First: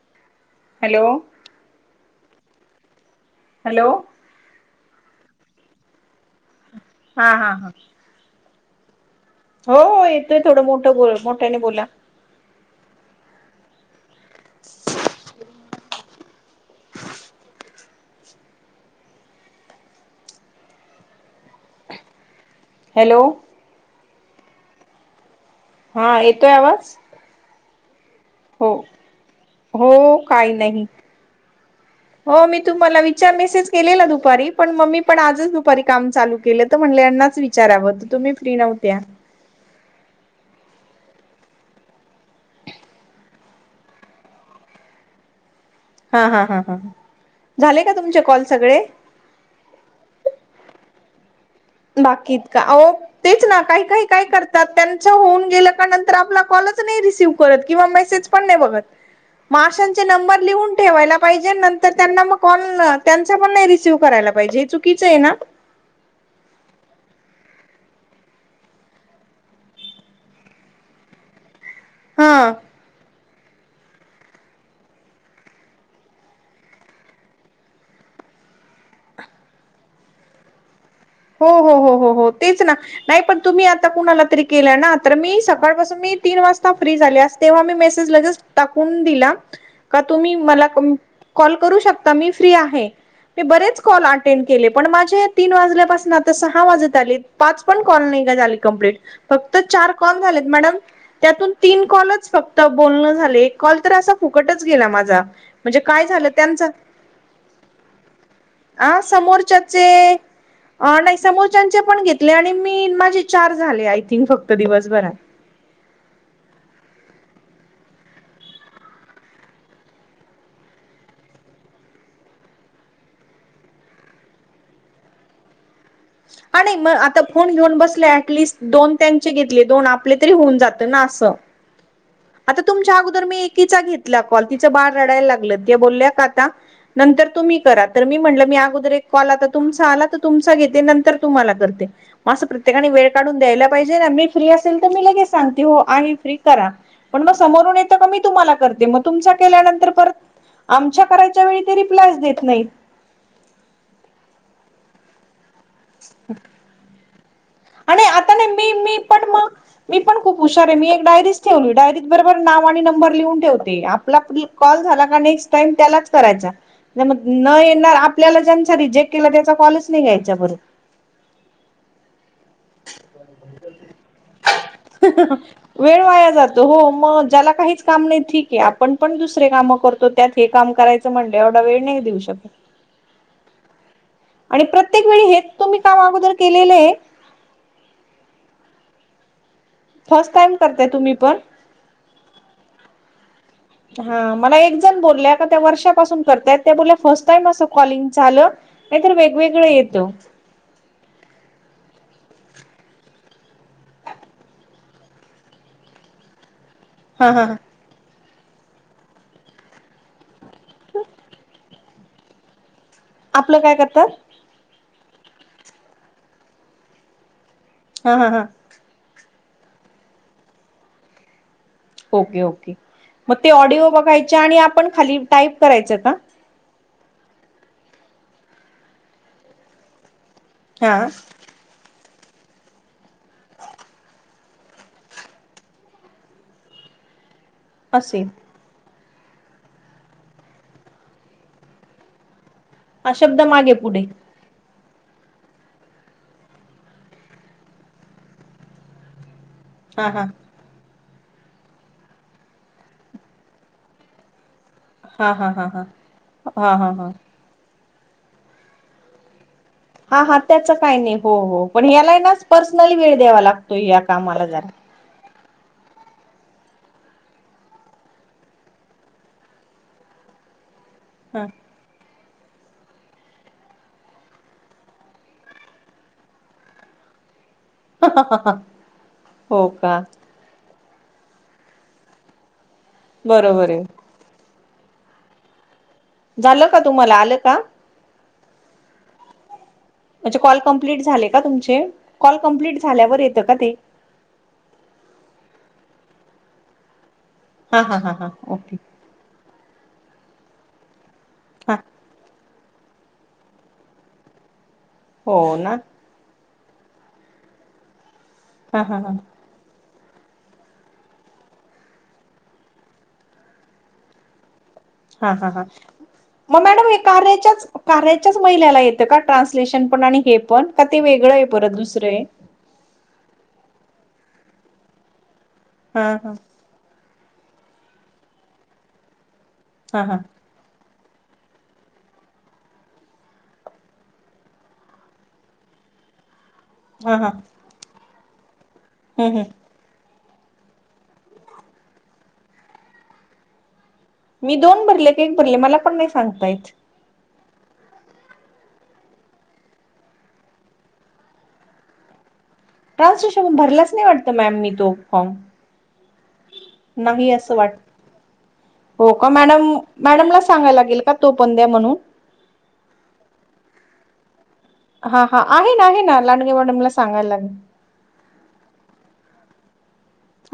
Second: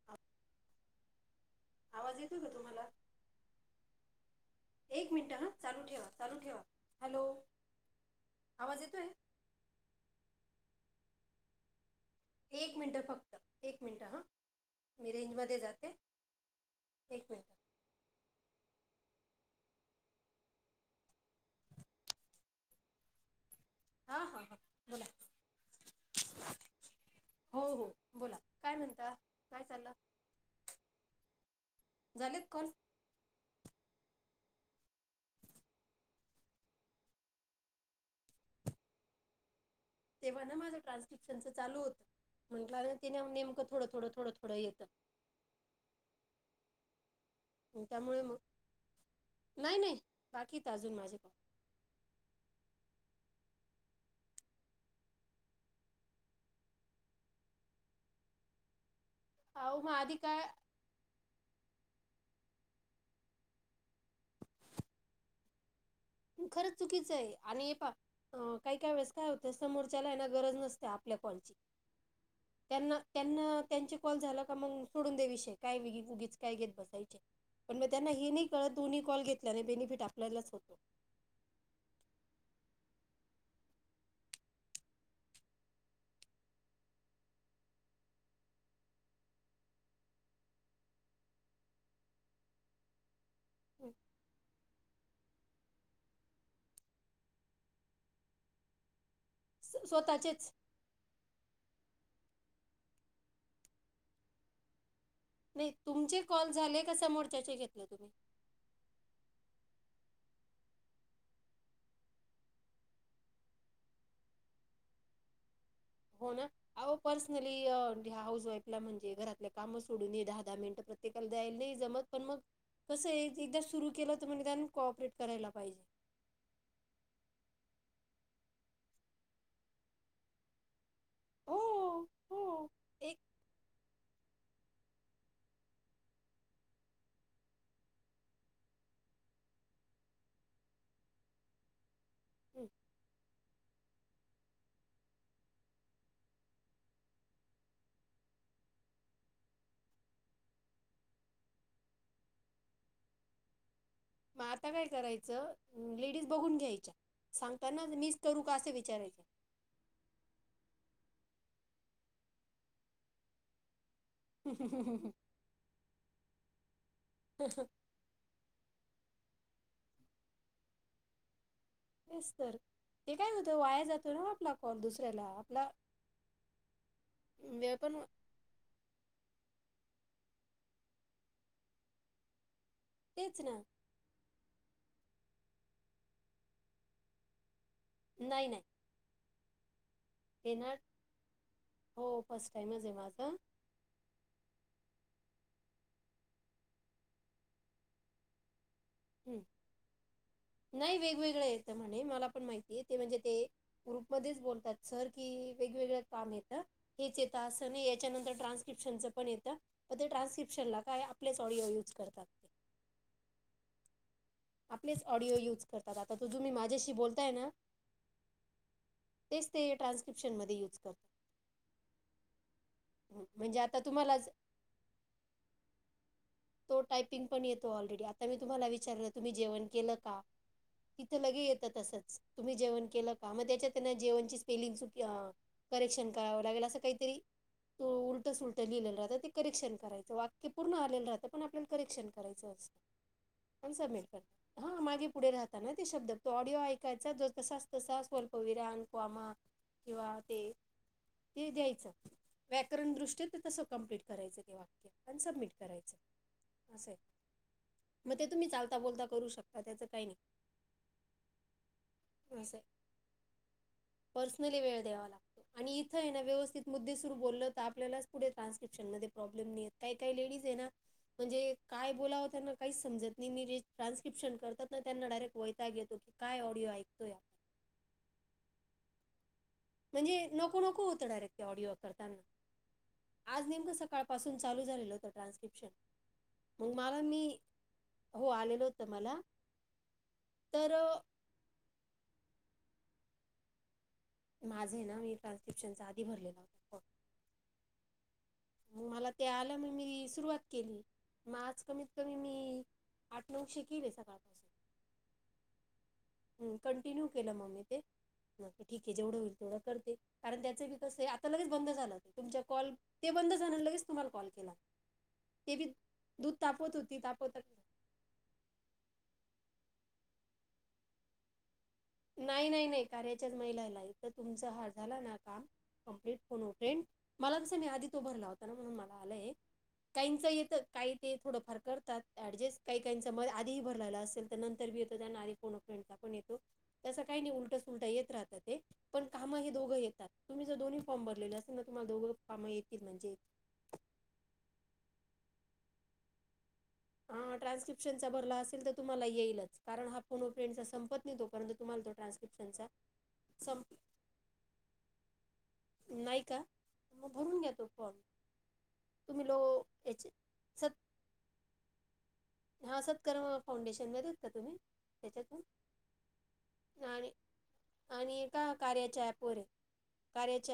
[unintelligible] Hello! आवाज येतोय का तुम्हाला? हॅलो! एक मिनटं हां चालू ठेवा चालू ठेवा हॅलो. हा हा हा आवाज येतोय? हो हो येतोय थोडं मोठं ब मोठ्याने बोला. एक मिनट फक्त एक मिनिट हा मी रेंजमध्येध्ये जाते. एक मिनट. हॅलो! हा हा ह बोला. हा येतोय आवाज? हो हो बोला. हो काय म्हणता काय हो चाललं काही नाही झालेत हो मी कॉल तुम्हाला वि विचार मेसेज केलेला दुपारी पण मम्मी पण आजच दुपारी काम चालू केलं म्हणलेनाच विचारावं तुम्ही त्रि नवत्या तेव्हा ना माझं ट्रान्स्टिकशनचं ल होतं म्हटलं ति नेमकं थोडं थोडं थोडं थोडं येत. हा हा हां ह झाले मग का तुमचे त्यामुळे मग कॉल सगळे. नाही नाही बाकी तर अजून माझे पा बाकी इतका आहो तेच ना काही काही काय करतात त्यांच्या होऊन गेल्या का नंतर आपला कॉलच नाही रिसिव्ह करत किंवा मेसेज. पण नाही बघत. [inaudible] माशांचे आधी नंबर काय लिहून ठेवायला पाहिजे नंतर त्यांना मग कॉल त्यां पण नाही रिसिव्ह करायला पाहिजे हे चुकीचं आहे ना खरंच चुकीचं आहे आणि हे पा अ काही, काही काय वेळेस काय होतय समोरच्याला गरज नसते आपल्या काॅलची हा त्यांना त्यांना त्यांचे कॉल झाला का मग सोडून दे विषय काय उगीच काय घेत बसायचे पण मग त्यांना हे नाही कळत दोन्ही कॉल घेतल्याने बेनिफिट आपल्यालाच होतो हो, हो, हो, हो हो तेच ना नाही पण तुम्ही आता कुणाला तरी केलं ना तर मी सकाळपासून मी तीन वाजता फ्री झाली तेव्हा मी मेसेज लगेच टाकून दिला तुम्ही मला कॉल करू शकता मी फ्री आहे म बरेच कॉल अटेंड केले पण माझे तीन वाजल्यापासून आता सहा वाजत आली पाच पण कॉल नाही का झाली कंप्लीट फक्त चार कॉल झालेत स्वतःचेच मॅडम त्यातून तीन कॉलच फक्त बोलणं झाले एक कॉल तर असा फुकटच गेला माझा नाही म्हणजे काय तुमचे झालं कॉल त्यांचा झाले का समोरच्याचे घेतला तुम्ही आ समोरच्याचे अ नाही समोरच्यांचे पण घेतले आणि मी माझे चार झाले आय थिंक फक्त दिवसभरात हो ना अहो पर्सनली हाऊस वाईफला म्हणजे घरातले काम सोडून दहा, दहा मिनिटं प्रत्येकाला द्यायला नाही जमत पण मग कसं एकदा सुरु केलं तर मग त्या कॉऑपरेट करायला पाहिजे हा नाही मग आता फोन घेऊन बसला ऍटलिस्ट दोन त्यांचे घेतले दोन आपले तरी होऊन जात ना अस हो आता हो तुमच्या एक अगोदर मी एकीचा घेत कॉल तिचं बाळ रडायला लागल त्या बोलल्या का आता नंतर तुम्ही करा तर मी म्हटलं मी अगोदर एक कॉल आता तुमचा आला तर तुमचा घेते नंतर तुम्हाला करते असं प्रत्येकाने वेळ काढून द्यायला पाहिजे ना मी फ्री असेल तर मी लगेच सांगते हो आहे फ्री करा पण मग समोरून येतं क मी तुम्हाला करते मग तुमचा केल्यानंतर परत आमच्या करायच्या वेळी ते रिप्लायज देत नाहीत मग आता काय करायचं लेडीज बघून घ्यायच्या सांगताना आणि मीच आता करू नाही का असे मी मी विचारायचे पण मग मी पण खूप हुशार आहे मी एक डारीच ठेवली डायरी बरोबर नाव आणि नंबर लिहून ठेवते आप कॉल झाला नेक्स्टाईम त्यालाच करायचा म तेच न येणारं आप आपल्याला ज्यांचा रिजेक्ट केला त्याचा कॉलच नाही घ्यायचा बरोर तेच तर ते काय होतं वाया जातो ना आपला कॉन दुसऱ्याला आपला वेळ वाया जातो हो मग ज्याला वेळ काहीच पण वा- काम नाही ठीक आहे आप आपण पण दुसरे कामं करतो त्यात हे काम करायचं म्हणलं एवढा वेळ नाही देऊ शकत तेच ना आणि प्रत्येक वेळी हेच तुम्ही काम अगोदर केलेले आहे नाही नाही फर्स्ट ते टाइम ना करताय तुम्ही पण हो फर्स्ट टाइमच आहे माझं हा मला एक जण बोलले का त्या वर्षापासून करतायत त्या बोलल्या फर्स्ट टाईम असं कॉलिंग झालं नाही तर हं. वेगवेगळं येतो नाही वेगवेगळ येतं म्हणे मला पण माहितीय ते म्हणजे ते ग्रुपमध्येच बोलतात सर की वेगवेगळ काम येत हेच हा येतं हा असं नाही याच्यानंतर ट्रान्स डीरिप्शनचं पण येत प ते ट्रान्स्क्रिप्शन ला काय आपलेच ऑडिओ युज करतात ते आपलं काय करतात आपलेच ऑडिओ युज करतात आता तुम्ही माझ्याशी बोलताय ना हा, हा, हा तेच ते ट्रान्स्क्रिप्शनमध्ये यूज करतात ओके, ओके हं. मग ते म्हणजे आता ऑडिओ तुम्हाला बघायचे आणि आपण खाली टाईप करायचं का? तो टायपिंग पण येतो ऑलरेडी आता मी तुम्हाला विचारलं तुम्ही जेवण केलं का? हा तिथं लगे येतं तसंच, तुम्ही जेवण केलं का, मग त्याच्यात त्यांना जेवणची स्पेलिंग सुटी करेक्शन करावं लागेल असं काहीतरी, त असे उलट सुलट लिहिलेलं राहतं ते करेक्शन करायचं वाक्य पूर्ण आलेलं राहतं, पण आपल्याला करेक्शन करायचं असतं. हा शब्द मागे पुढे. [inaudible] हा मागे पुढे राहता ना ते शब्द तो ऑडिओ ऐकायचा ज तसाच तसा स्वल्प विराम, कॉमा हा किंवा हा ते, ते द्यायचं व्याकरण दृष्ट्या ते तसं कम्प्लीट करायचं ते वाक्य. पण हा हा सबमिट हा हा करायचं, हा हा असं आहे. हा मग ते तुम्ही चालता बोलता करू शकता. त्याच हा, हा, त्याचं काही नाही, हो हो पण यालाही नाच असं पर्सनली वेळ द्यावा लागतो या कामाला पर्सनली जरा [inaudible] वेळ द्यावा लागतो आणि इथं आहे ना व्यस्थित मुद्दे सुरू बोलल तर, आपल्याला पुढे ट्रान्स्क्रप्शन मध्ये प्रॉब्लेम नाही येत. काही काही लेडीज आहे ना, हा. म्हणजे काय बोलावं त्यांना काहीच समजत नाही मी रे ट्रान्सलेशन करात ना त्यांना डायरेक्ट वैताग येतो की, काय ऑडिओ ऐकतो या. ह ह [inaudible] म्हणजे नको नको होतं डायरेक्ट ते ऑडिओ करताना. आज बरोबर नेमकं आहे सकाळ पासून चालू झालेलं होत ट्रान्स्क्रिप्शन, झालं मग का मला तुम्हाला मी आलं का हो आलेलं होतं मला, म्हणजे कॉल तर कमप्लीट झाले का तुमचे, कॉल कम्प्लीट झाल्यावर येतं का ते? माझं ना मी ट्रान्स्क्रिप्नचा आधी भरलेला होता फो हा हा हा हां ओके. त्या आल्या म मी सुरुवात केली म आज हा कमीत कमी मी आठ नौशे केले सकाळपासून, हो ना. हम्, कंटिन्यू केलं मग मी ते, ठीक हा आहे हा हा जेवढं होईल तेवढं करते. कारण त्याचे बी कस, आता लगेच बंद झालं, तुमच्या कॉल ते बंद झाल्या लगेच तुम्हाला कॉल केला. हा, हा, ते हा, बी दूध मग तापवत मॅडम हे होती तापवत कार्याच्याच कार्याच्याच महिलाला येतं का ट्रान्सलेशन पण आणि हे पण का ते वेगळं आहे परत दुसरं आहे? नाही, नाही नाही, कार्याच्याच महिलाला येत. तुमचा हा झाला ना का [inaudible] हा कं्प्लीट हा कोण हो टेंड मला तसं नाहीी आधी तो भरला होता ना म्हणून मला आलंय हा हा काहींच येत काही ते थोडंफार करतात ऍडजस्ट काही काहीचा म आधीही भरलालं असेल तर नंतर बी येतं त्यांना आधी फोन करता पण येतो, तसं हा काही हा नाही उलट सुलट येत राहत ते पण काम हम्म हे हम्म दोघं येतात. तुम्ही जर दोन्ही फॉम भरलेले असतील तुम्हाला दोन्ही काम येतील म्हणजे मी दोन भरले क एक भरले मला पण नाही सांगता येत. ट्रान्स्क्रिप्शनचा भरला असे तर तुम्हाला येईलच, कारण हा फोन फ्रेंड्स संपत संपत नाही तोपर्यंत तुम्हाला तो ट्रानस्क्रिप् प्नचा [unintelligible] ट्रान्सलेशन भरलाच नाही वाटतं मॅम मी तो फॉर्म नाही का? मग नाही भरून घ्या असं तो वाट फॉर्म. हो तुम्ही का, लो मॅडम याचे मॅडमला सांगाय सत लागेल का तो पण द्या म्हणून. हा सत्कर्म फाउंडेशनमध्ये मध्ये आहेत का तुम्ही? हा हा त्याच्यातून आहे ना, आहे ना, लांडगे मॅडमला आणि सांगायला लागेल. आणि एका कार्याच्या ऍपवर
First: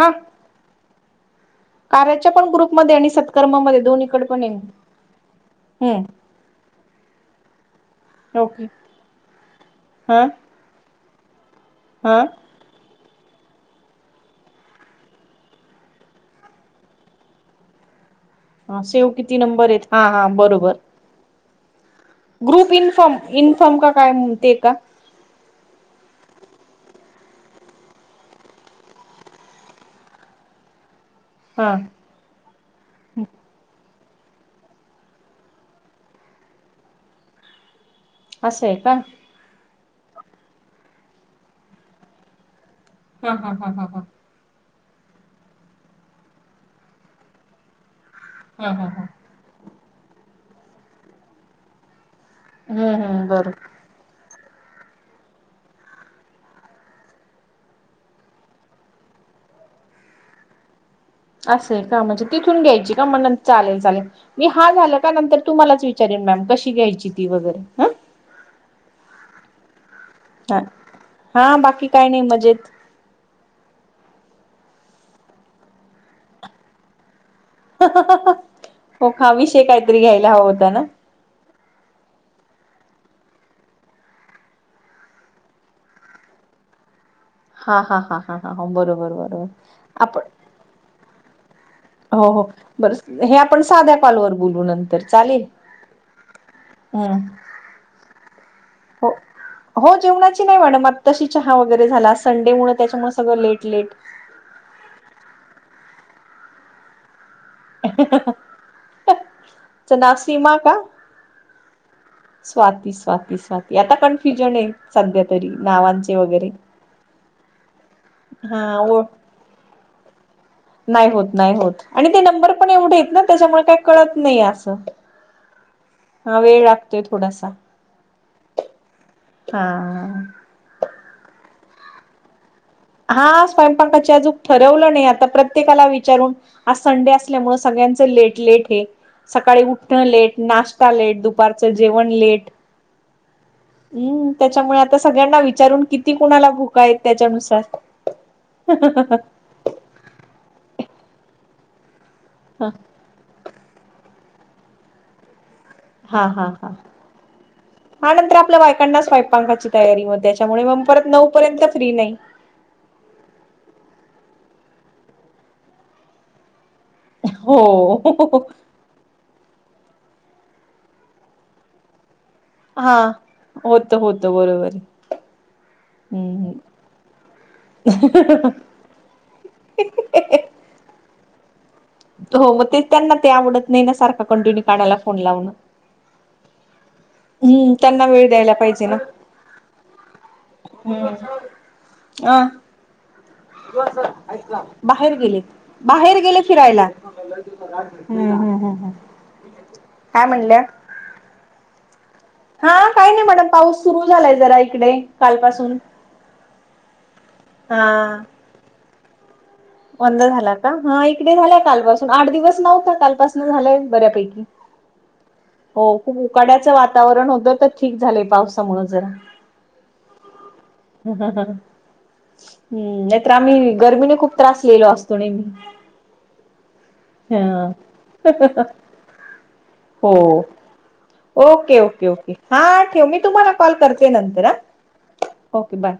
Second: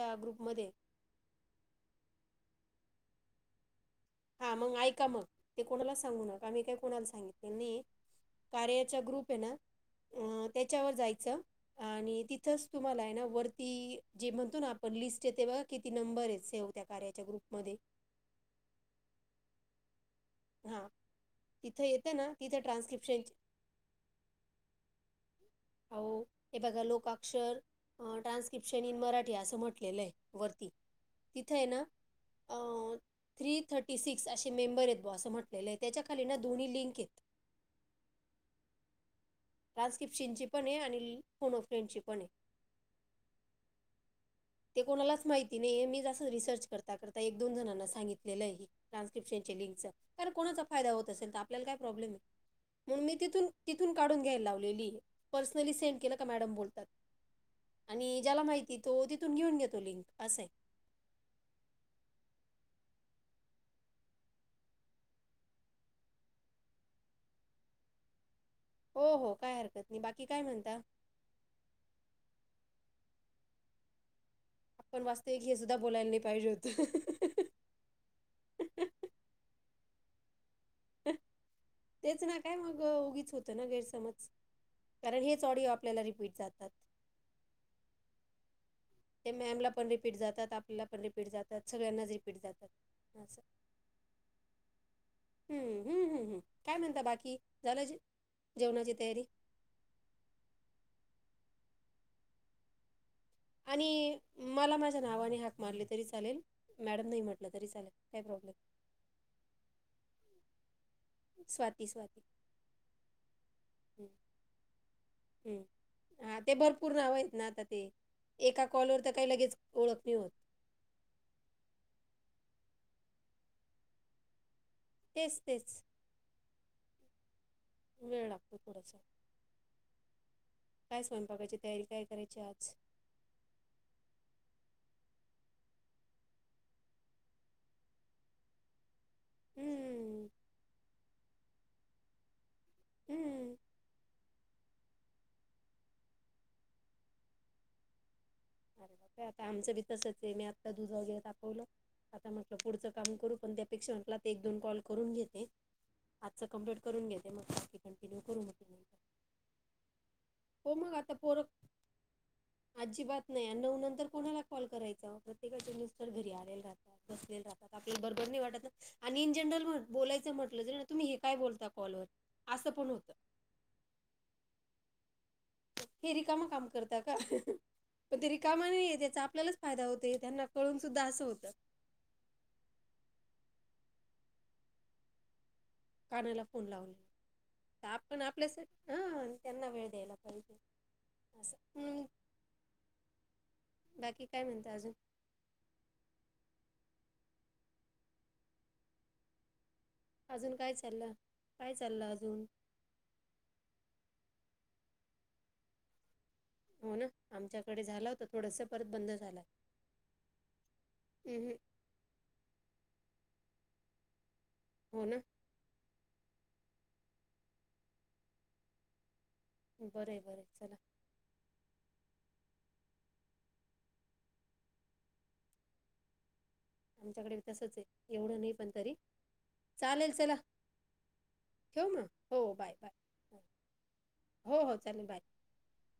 हा ग्रुपमध्ये कार्याच्या पण ग्रुपमध्ये आणि सत्कर्मामध्ये दोन कड हा मग ऐका मग ते कोणाला सांगू नका आ मी काही कोणाला सांगितले नाही. ओके कार्याचा ग्रुप आहे ना हा त्याच्यावर जायचं आणि हा तिथच तुम्हाला आहे ना वरती जे म्हणतो ना आपण लिस्ट येते बघ किती नंबर आहे सेव त्या कार्याच्या ग्रुपमध्येध्ये हा सेव किती नंबर आहेत. हा, हा, बरोबर. तिथे येतं ना तिथे ग्रुप इन्फॉर्म ट्रान्स्क्रिप्शन इन्फॉर्म का काय ते का आ ए पाघ लोका अक्षर [inaudible] ट्रान्स्क्रिप्शन इन मराठी असं म्हटलेलं आहे वरती. तिथं आहे हा ना, अ थ्री थर्टी सिक्स असे मेंबर येत. असं म्हटलेलं आहे त्याच्या खाली ना दो्ही लिंक आहेत. असं आहे का. टारनकिप्शिंची पण आहे आणि फोनो फ्रेंडची पण आहे. हा हा हा हा हा. ते कोणालाच माहिती नाही मी जस रिसर्च करता करता एक दोन जणांना सांगितले. लं हा हा हा ट्रान्स्क्रिप्शनच्या लिंकच कारण कोणाचा फायदा होत असेल तर आपल्याला काय प्रॉब्लेम आहे. हम्म मणून मी हम्म तिथून बरोबर तिथून काढून घ्यायला लावलेली पर्सनली सेंड केलं का मॅडम बोलतात. आणि ज्याला माहिती तो तिथून घेऊन घेतो लिंक असं आहे. असे का म्हणजे तिथून घ्यायची का म्हण चालेल चालेल. मी हा झालं का नंतर तुम्हालाच विचारेन मॅम कशी घ्यायची ती वगैरे ह हो हो काय हरकत नाही बाकी काय ह म्हणता. हा बाकी काय नाही मजेत आपण वाचत की हे सुद्धा बोलायला नाही पाहिजे होते. म हा विषय काहीतरी घ्यायला हवा होता ना. तेच ना काय मग उगीच होत ना गैरसमज. कारण हेच ऑडिओ आपल्याला रिपीट जातात. हा हा हा हा हा ह बरोब ते मॅमला पण रिपीट जातात आपल्याला पण रिपीट जातात. सगळ्यांना हो रिपीट हो जातातं बरं हे आपण साध्या कॉलवर बोलू नंतर चालेल. [inaudible] हम्म्म् हम् काय म्हणता हम्म. बाकी झालं [inaudible] जेवणाची हो तयारी हो जेवणाची नाही मॅडम आता तशी चहा वगैरे झाला संडेमुळे त्याच्यामुळे सगळं लेट लेट आणि मला माझ्या नावाने हाक मारले तरी चालेल मॅडम नाही म्हट आप तरी चाल का प्रॉब्लेम च नाव सीमा का? स्वाती स्वाती स्वाती स्वाती स्वाती आता कन्फ्युजन आहे. सध्या तरी नावांचे ह् हा वगैरे ते भरपूर नाव आहेत ना आता ते हा एका ओ कॉलवर तर काही लगेच ओळखणी होत. नाही होत नाही होत आणि ते नंबर पण एवढे आहेत ना त्याच्यामुळे काही कळत नाही असं. तेच तेच हा वेळ लागतोय थोडासा वेळ लागतो थोडासा. हा. काय स्वयंपाकायची तयारी काय करायची आज हा स्वयंपाकाची अजूक ठरवलं नाही आता प्रत्येकाला विचारून आज संडे असल्यामुळे सगळ्यांच लेट लेट हे सकाळी उठणं हं, लेट नाश्ता लेट दुपारचं जेवण लेट हम्म. हम्म त्याच्यामुळे आता सगळ्यांना विचारून किती कुणाला भूका आहेत त्याच्यानुसार अरे बाप आता आमचं बी तसच आहे मी आत्ता दुजवा घे दाखवलं आता म्हटलं पुढचं काम करू पण त्यापेक्षा म्हटला तर एक दोन कॉल करून घेते. हा हा आजचं कंप्लीट करून घेते मग बाकी हाा कंटिन्यू नंतर करू आपल्या म्हटलं नंतर बायकांना स् पायपांखाची तयारी म त्यामुळे मग परत नऊ पर्यंत फ्री नाही. आजीबात नाही नऊ नंतर कोणाला कॉल करायचां प्रत्येकाचे मिनिस्टर घरी आलेला राहत. बसलेले राहात आपले बरोबर हो नाही वाटत. आणि इन जनरल बोलायचं म्हटलं जरी ना तुम्ही हे काय बोलता कॉलवर असं पण हा होतं होत होतं बरोबर हे रिकामा हम्म काम करत का पण ते रिकामा नाही आहे त्याचा आपल्यालाच फायदा होत त्यांना पळून सुद्धा असं होतं. हो मग ते त्यांना ते आवडत नाही ना सारखा कंटिन्यू कानाला फोन लावण कानाला फोन लावले त्यांना आपण वेळ द्यायला आपल्यास पाहिजे ह ना त्यांना वेळ द्यायला पाहिजे. हम्म असं म्हणून अह. [unintelligible] बाकी काय आहेत का, म्हणता अजून बाहेर गेले? बाहेर गेले फिरायला हम्म हम्म अजून काय चाललं, काय चाललं अजून? हा काही नाही मॅडम पाऊस सुरू झालाय, जरा इकडे काल पासून. हो, ना आमच्याकडे झाला होता थोडसं परत बंद झाला. बंद झाला का हा इकडे उम्हम. झाला, काल पासून आठ दिवस नव्हता काल पासून झालंय बऱ्यापैकी. हो, ना. हो खूप उकाड्याचं वातावरण होतं, तर ठीक झालंय पावसामुळ जरा. बरं बरं चला. अहा हा हम्म! नाही तर आम्ही गर्मीने खूप [unintelligible] आमच्याकडे ह तसच आहे एवढं नाही, पण तरी चालेल हो चला. ओके! ठेव मग ओके ओके हो बाय हा ठेव मी बाय तुम्हाला, कॉल करतेय नंतर ह हो हो चालेल बाय ओके बाय!